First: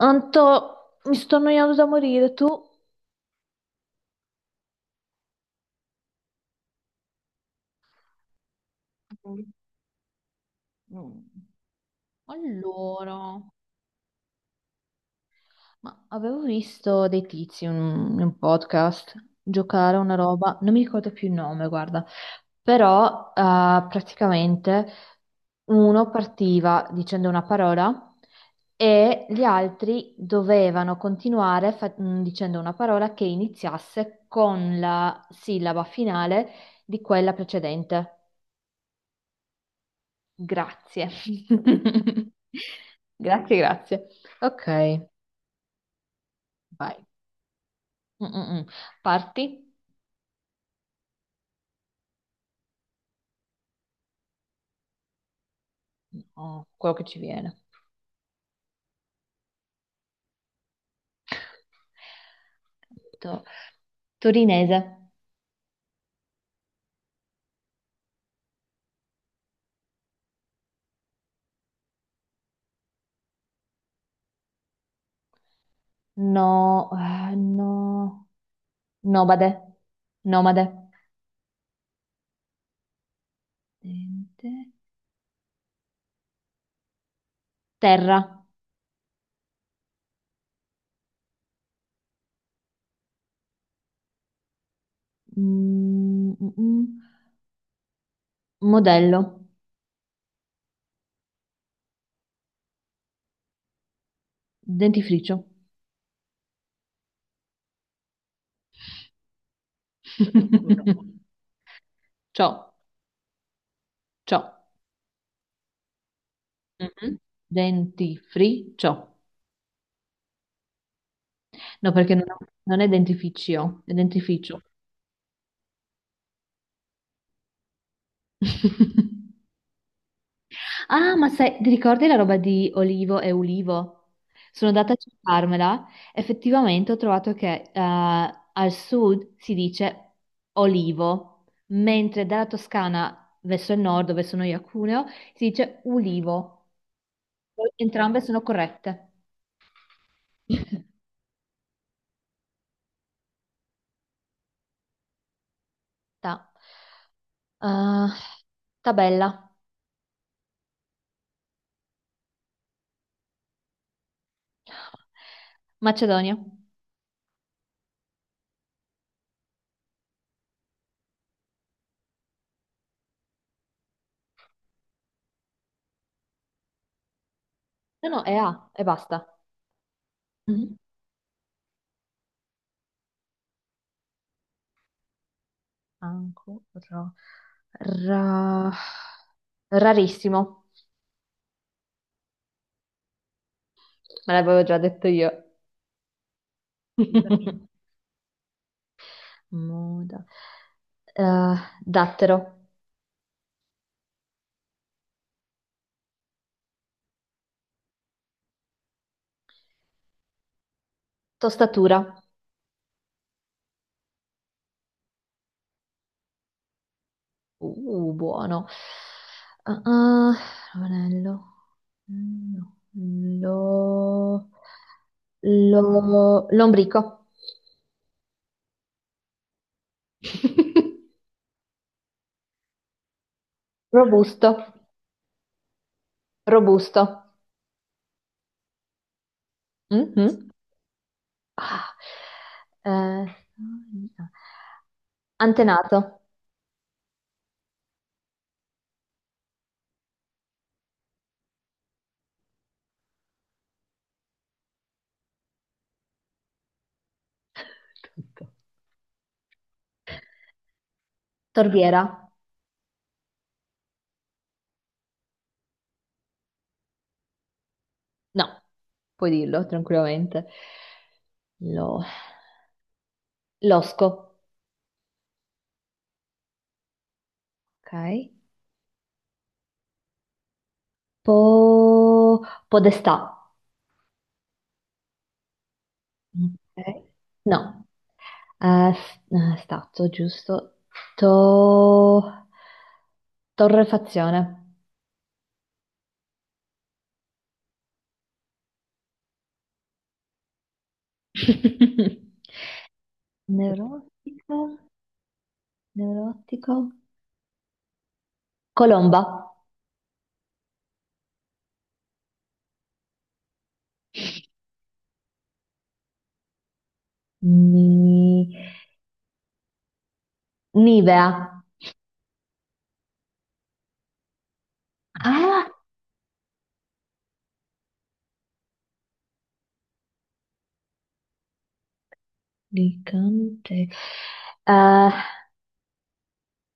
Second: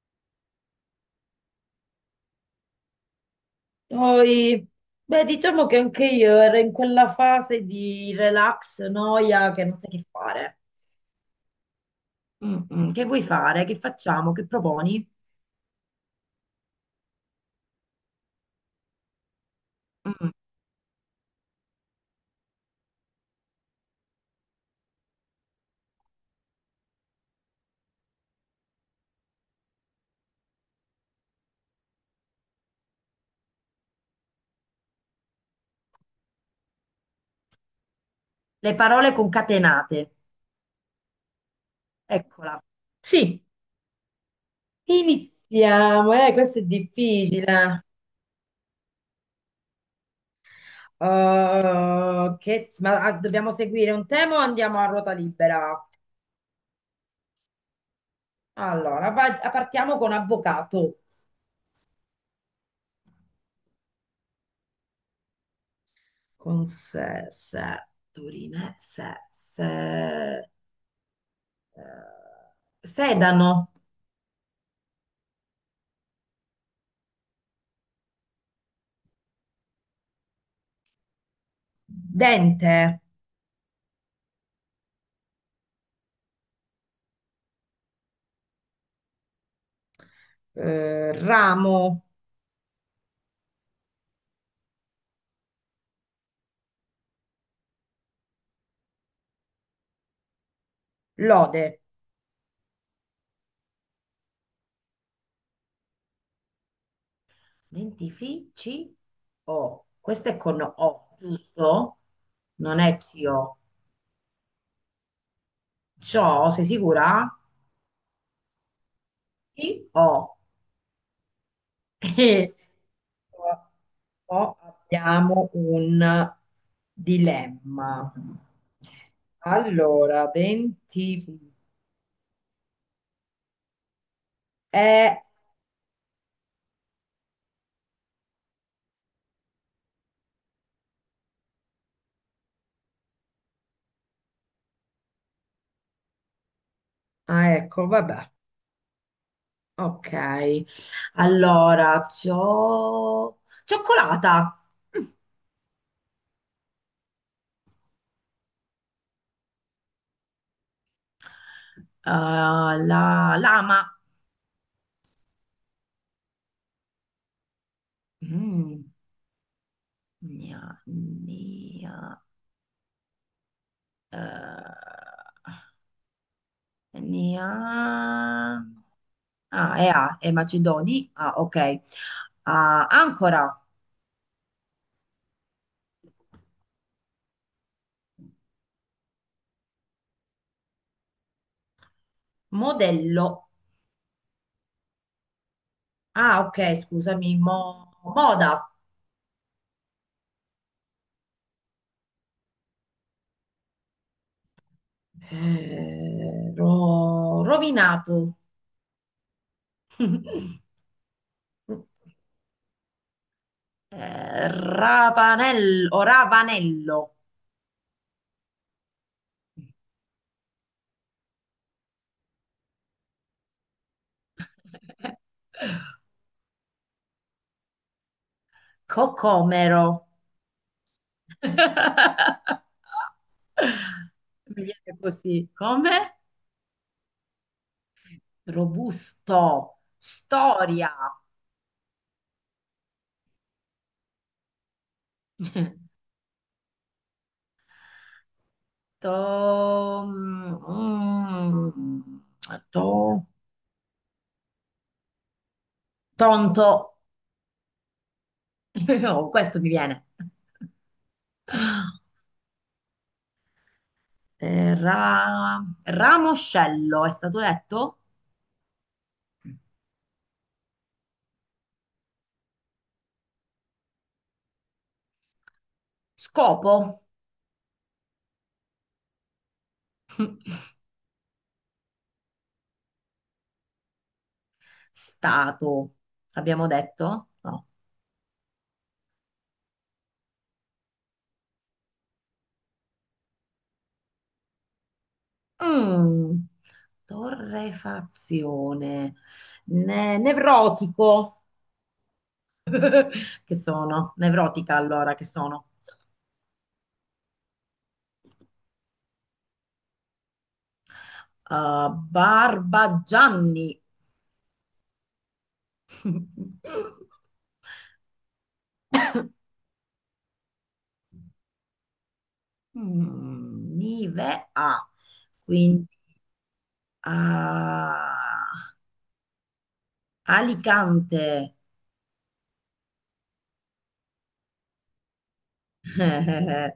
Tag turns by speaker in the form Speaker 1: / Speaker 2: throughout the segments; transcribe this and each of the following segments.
Speaker 1: Anto, mi sto annoiando da morire, tu?
Speaker 2: Poi, beh, diciamo che anche io ero in quella fase di relax, noia, che non sai che fare.
Speaker 1: Mm.
Speaker 2: Che vuoi
Speaker 1: Allora,
Speaker 2: fare? Che facciamo? Che proponi?
Speaker 1: ma avevo visto dei tizi in in un podcast giocare a una
Speaker 2: Mm,
Speaker 1: roba, non mi ricordo più il nome, guarda, però praticamente uno partiva dicendo una parola e gli altri dovevano continuare dicendo una parola che iniziasse con la sillaba finale di quella precedente.
Speaker 2: Le parole concatenate.
Speaker 1: Grazie.
Speaker 2: Eccola. Sì,
Speaker 1: Grazie, grazie. Ok,
Speaker 2: iniziamo. Questo è
Speaker 1: vai.
Speaker 2: difficile.
Speaker 1: Mm, mm, mm. Parti?
Speaker 2: Dobbiamo seguire un tema o andiamo a ruota libera?
Speaker 1: No, quello che ci viene.
Speaker 2: Allora, partiamo con avvocato.
Speaker 1: To- Torinese.
Speaker 2: Con se, se, Turine, se, se. Eh, sedano,
Speaker 1: No, no. Nomade. Nomade.
Speaker 2: dente,
Speaker 1: Dente. Terra.
Speaker 2: ramo,
Speaker 1: Mm, mm, mm. Modello.
Speaker 2: lode.
Speaker 1: Dentifricio.
Speaker 2: Dentifici O. Questo è con O, giusto?
Speaker 1: Ciò,
Speaker 2: Non è CO.
Speaker 1: ciò.
Speaker 2: Ciò, sei
Speaker 1: Mhm.
Speaker 2: sicura?
Speaker 1: Dentifricio.
Speaker 2: Sì, O.
Speaker 1: No, perché non, non è dentifricio, è
Speaker 2: O
Speaker 1: dentifricio.
Speaker 2: abbiamo un dilemma. Allora,
Speaker 1: Ah, ma
Speaker 2: dentifici.
Speaker 1: sai, ti ricordi la roba di Olivo e Ulivo? Sono andata a
Speaker 2: Eh,
Speaker 1: cercarmela. Effettivamente ho trovato che al sud si dice Olivo, mentre dalla Toscana verso il nord, dove sono io a Cuneo, si dice Ulivo.
Speaker 2: ecco,
Speaker 1: Entrambe
Speaker 2: vabbè.
Speaker 1: sono corrette.
Speaker 2: Ok. Allora, c'ho... Cioccolata. Mm.
Speaker 1: Ta. Eh, tabella.
Speaker 2: La lama.
Speaker 1: Macedonia.
Speaker 2: Mm. Gna- gna- eh,
Speaker 1: No, no, è
Speaker 2: gna-
Speaker 1: A e basta.
Speaker 2: Ah, è A, è
Speaker 1: Mhm.
Speaker 2: Macedoni. Ah, ok. Ah, ancora,
Speaker 1: Ancora. Ra- Rarissimo,
Speaker 2: modello.
Speaker 1: me l'avevo già detto io.
Speaker 2: Ah, ok, scusami, moda.
Speaker 1: Moda. Eh, dattero.
Speaker 2: Rovinato.
Speaker 1: Tostatura.
Speaker 2: Ravanello, o Ravanello.
Speaker 1: Buono. Ah, ah, ravanello. Mm, no. Lombrico.
Speaker 2: Cocomero. Mi
Speaker 1: Robusto.
Speaker 2: viene così. Come?
Speaker 1: Robusto.
Speaker 2: Robusto.
Speaker 1: Mhm.
Speaker 2: Storia.
Speaker 1: Ah. Eh, antenato.
Speaker 2: To... mm, to- Tonto.
Speaker 1: Tutto.
Speaker 2: Oh, questo mi viene.
Speaker 1: Torbiera?
Speaker 2: Ramoscello, è stato detto?
Speaker 1: No, puoi dirlo tranquillamente. Lo- Losco,
Speaker 2: Scopo.
Speaker 1: ok. Po- Podestà.
Speaker 2: Stato. Abbiamo
Speaker 1: Ok.
Speaker 2: detto?
Speaker 1: No,
Speaker 2: No.
Speaker 1: Stato giusto. To- Torrefazione.
Speaker 2: Mm, torrefazione. Nevrotico. Che sono?
Speaker 1: Neurotica,
Speaker 2: Nevrotica allora, che sono?
Speaker 1: neurotico. Colomba.
Speaker 2: Barbagianni.
Speaker 1: Ni- Nivea.
Speaker 2: Mm, Nive A.
Speaker 1: Ah,
Speaker 2: Quindi ah, Alicante.
Speaker 1: Alicante. Eh,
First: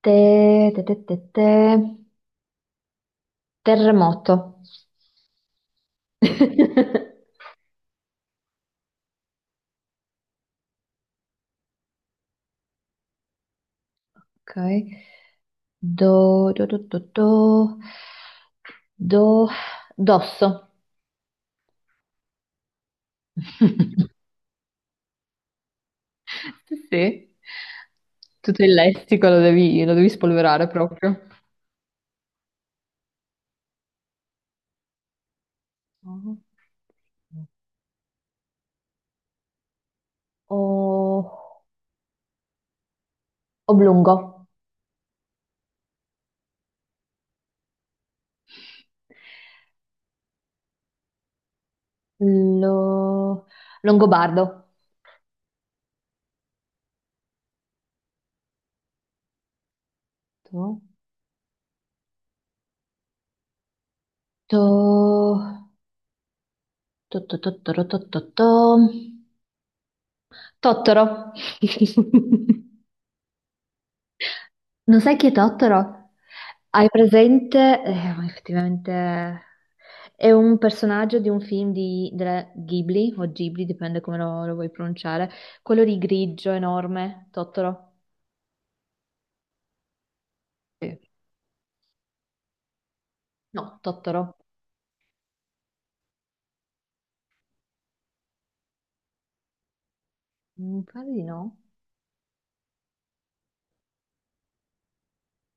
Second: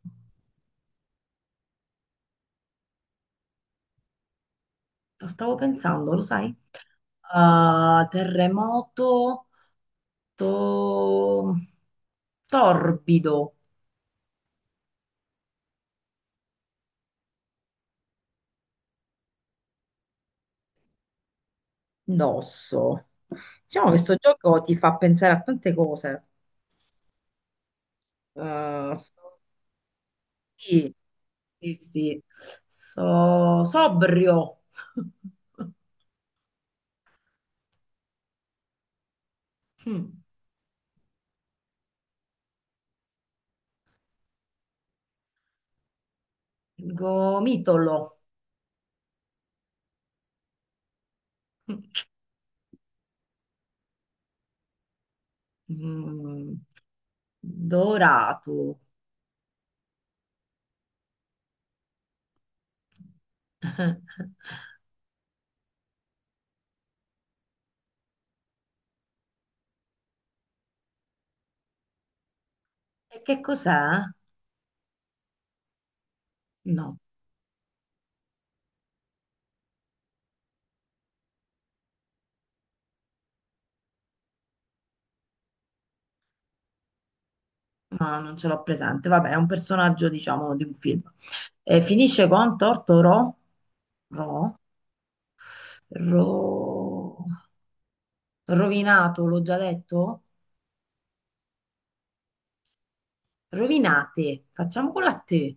Speaker 1: te, te, te, te, te. Terremoto.
Speaker 2: Lo stavo pensando, lo sai? Terremoto to- torbido.
Speaker 1: Ok. Do, do, do, do, do. Do, dosso.
Speaker 2: Indosso. Diciamo che sto gioco ti fa pensare a tante cose.
Speaker 1: Sì, sì. Tutto il
Speaker 2: Eh,
Speaker 1: lessico
Speaker 2: sto-
Speaker 1: lo devi spolverare
Speaker 2: sì,
Speaker 1: proprio.
Speaker 2: sì. So, sobrio.
Speaker 1: Oh.
Speaker 2: Mm.
Speaker 1: O- oblungo.
Speaker 2: Gomitolo.
Speaker 1: Lo- Longobardo.
Speaker 2: Mm. Dorato.
Speaker 1: Tu? To... Tottoro, Tottoro.
Speaker 2: E che cos'è?
Speaker 1: Non sai chi è Tottoro? Hai
Speaker 2: No,
Speaker 1: presente? Ma effettivamente è un personaggio di un film di, della Ghibli, o Ghibli, dipende come lo vuoi pronunciare. Quello di grigio enorme, Tottoro.
Speaker 2: ma non ce l'ho presente. Vabbè, è un personaggio, diciamo, di un
Speaker 1: Sì.
Speaker 2: film. E finisce con Tortoro.
Speaker 1: No, Tottoro.
Speaker 2: Ro. Ro. Rovinato, l'ho già detto?
Speaker 1: Mi pare di no.
Speaker 2: Rovinate, facciamo con la T,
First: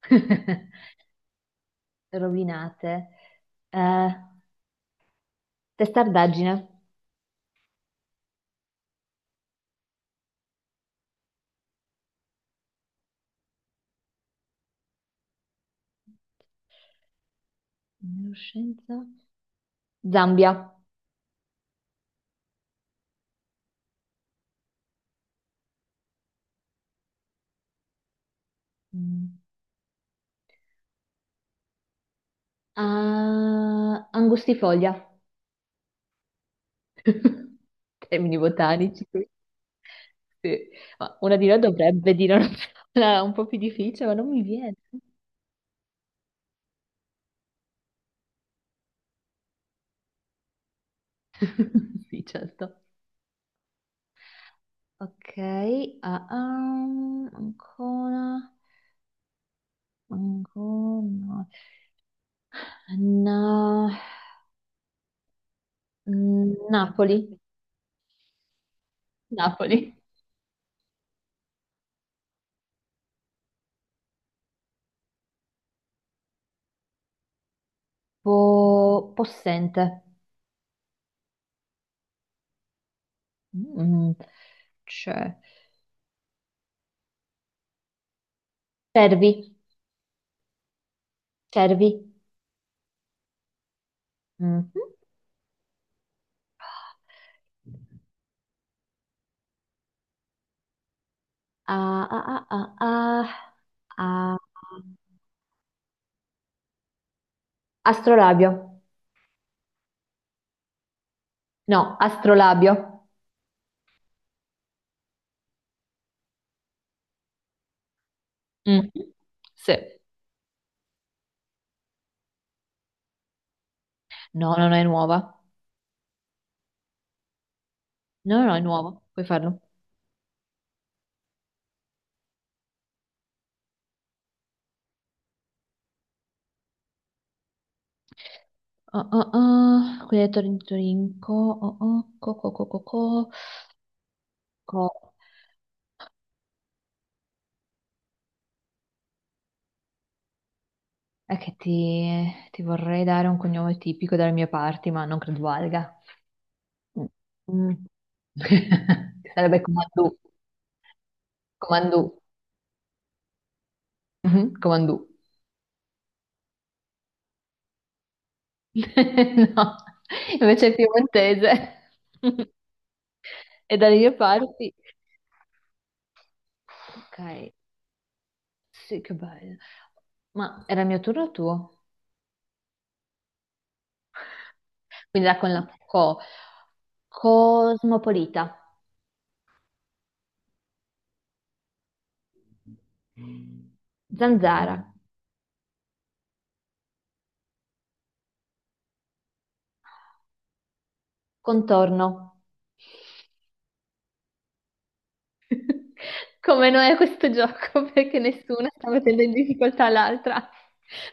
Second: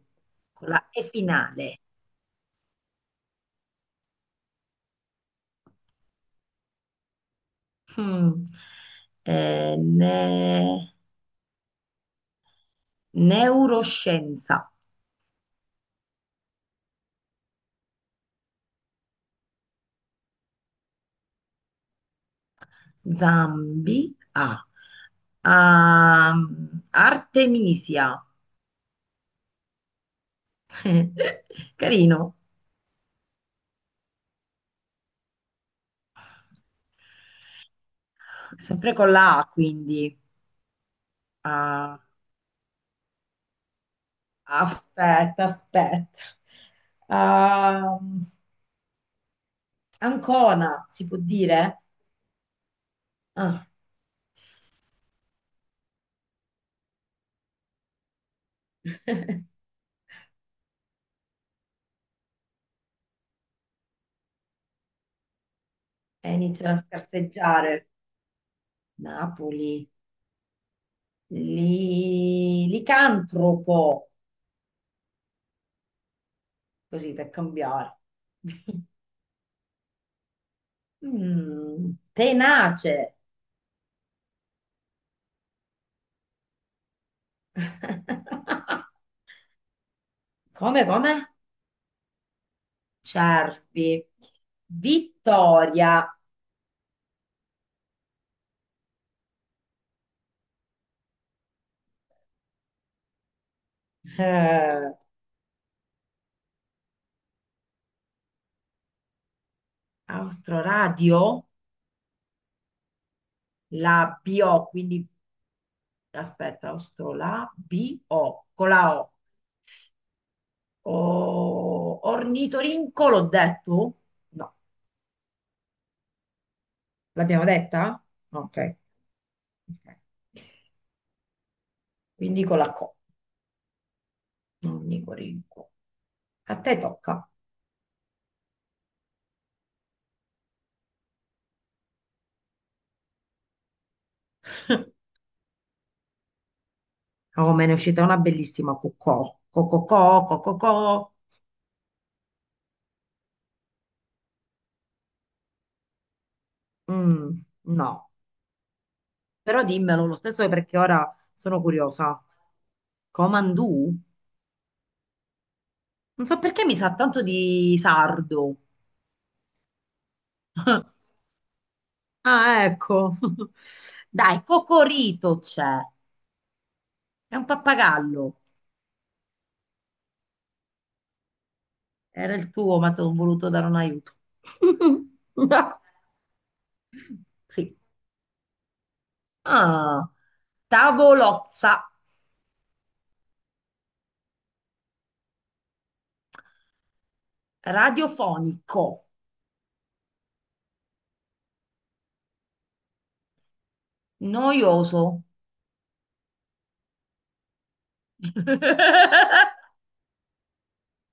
Speaker 2: con la E finale.
Speaker 1: Rovinate. Eh, testardaggine.
Speaker 2: Mm. Eh, ne- Neuroscienza,
Speaker 1: Neuroscienza. Zambia.
Speaker 2: Zambi, A. Artemisia,
Speaker 1: Mm.
Speaker 2: carino,
Speaker 1: Ah, angustifoglia. Termini
Speaker 2: sempre
Speaker 1: botanici.
Speaker 2: con la A quindi.
Speaker 1: Sì. Ma una di noi
Speaker 2: Ah,
Speaker 1: dovrebbe dire una parola un po' più difficile, ma non mi viene.
Speaker 2: aspetta, aspetta. Am- Ancona, si può dire?
Speaker 1: Sì, certo.
Speaker 2: Ah.
Speaker 1: Ok, ancora, ancora. Na-
Speaker 2: e iniziano a
Speaker 1: Napoli,
Speaker 2: scarseggiare. Napoli,
Speaker 1: Napoli.
Speaker 2: licantropo, così per cambiare.
Speaker 1: Possente.
Speaker 2: Mm, tenace.
Speaker 1: Mm, c'è. Cervi,
Speaker 2: Come, come?
Speaker 1: cervi.
Speaker 2: Cervi.
Speaker 1: Mhm.
Speaker 2: Vittoria.
Speaker 1: Ah, ah, ah, ah, ah, ah.
Speaker 2: Eh,
Speaker 1: Astrolabio.
Speaker 2: Austroradio,
Speaker 1: No, astrolabio.
Speaker 2: la bio, quindi aspetta, Austro, la bio, con la
Speaker 1: Mm. Sì.
Speaker 2: O. Ornitorinco, l'ho detto? No.
Speaker 1: No, no, no, è nuova.
Speaker 2: L'abbiamo detta?
Speaker 1: No, no, no, è
Speaker 2: Ok,
Speaker 1: nuova. Puoi farlo.
Speaker 2: ok. Quindi con la Co, non Nicorinco. A te tocca.
Speaker 1: Oh, oh, oh. Quindi hai detto Torinco. Oh, oh. Co.
Speaker 2: Oh, me ne è uscita una bellissima cocò. Cococò, cococò.
Speaker 1: È che ti, ti vorrei dare un cognome tipico dalle mie parti, ma non credo valga. Mm.
Speaker 2: Mm,
Speaker 1: Mm.
Speaker 2: no,
Speaker 1: Sarebbe
Speaker 2: però dimmelo lo
Speaker 1: Comandù.
Speaker 2: stesso perché ora sono
Speaker 1: Comandù.
Speaker 2: curiosa. Comandù?
Speaker 1: Mhm, Comandù.
Speaker 2: Non so perché mi sa tanto di sardo.
Speaker 1: No, invece è piemontese.
Speaker 2: Ah, ecco.
Speaker 1: E dalle mie
Speaker 2: Dai,
Speaker 1: parti.
Speaker 2: Cocorito c'è.
Speaker 1: Ok,
Speaker 2: È un pappagallo.
Speaker 1: sì, che bello. Ma era il mio turno o tuo?
Speaker 2: Era il tuo, ma ti ho voluto dare un aiuto.
Speaker 1: Quindi era con la co.
Speaker 2: Sì.
Speaker 1: Cosmopolita.
Speaker 2: Ah, tavolozza
Speaker 1: Zanzara.
Speaker 2: radiofonico,
Speaker 1: Contorno.
Speaker 2: noioso.
Speaker 1: Come noi a questo gioco, perché nessuna sta mettendo in difficoltà l'altra.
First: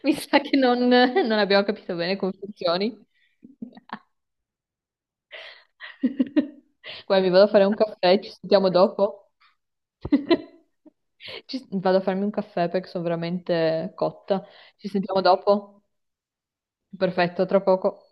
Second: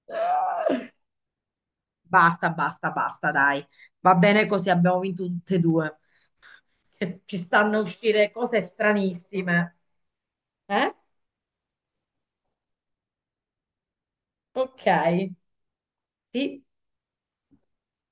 Speaker 1: Mi sa che non abbiamo capito bene come
Speaker 2: Basta, basta,
Speaker 1: funzioni.
Speaker 2: basta, dai. Va bene così, abbiamo vinto tutte e due.
Speaker 1: Guarda,
Speaker 2: Che
Speaker 1: mi
Speaker 2: ci
Speaker 1: vado a fare un
Speaker 2: stanno a
Speaker 1: caffè, ci
Speaker 2: uscire cose
Speaker 1: sentiamo dopo.
Speaker 2: stranissime. Eh?
Speaker 1: Vado a farmi un caffè perché sono veramente cotta.
Speaker 2: Ok.
Speaker 1: Ci sentiamo dopo?
Speaker 2: Sì.
Speaker 1: Perfetto, tra poco.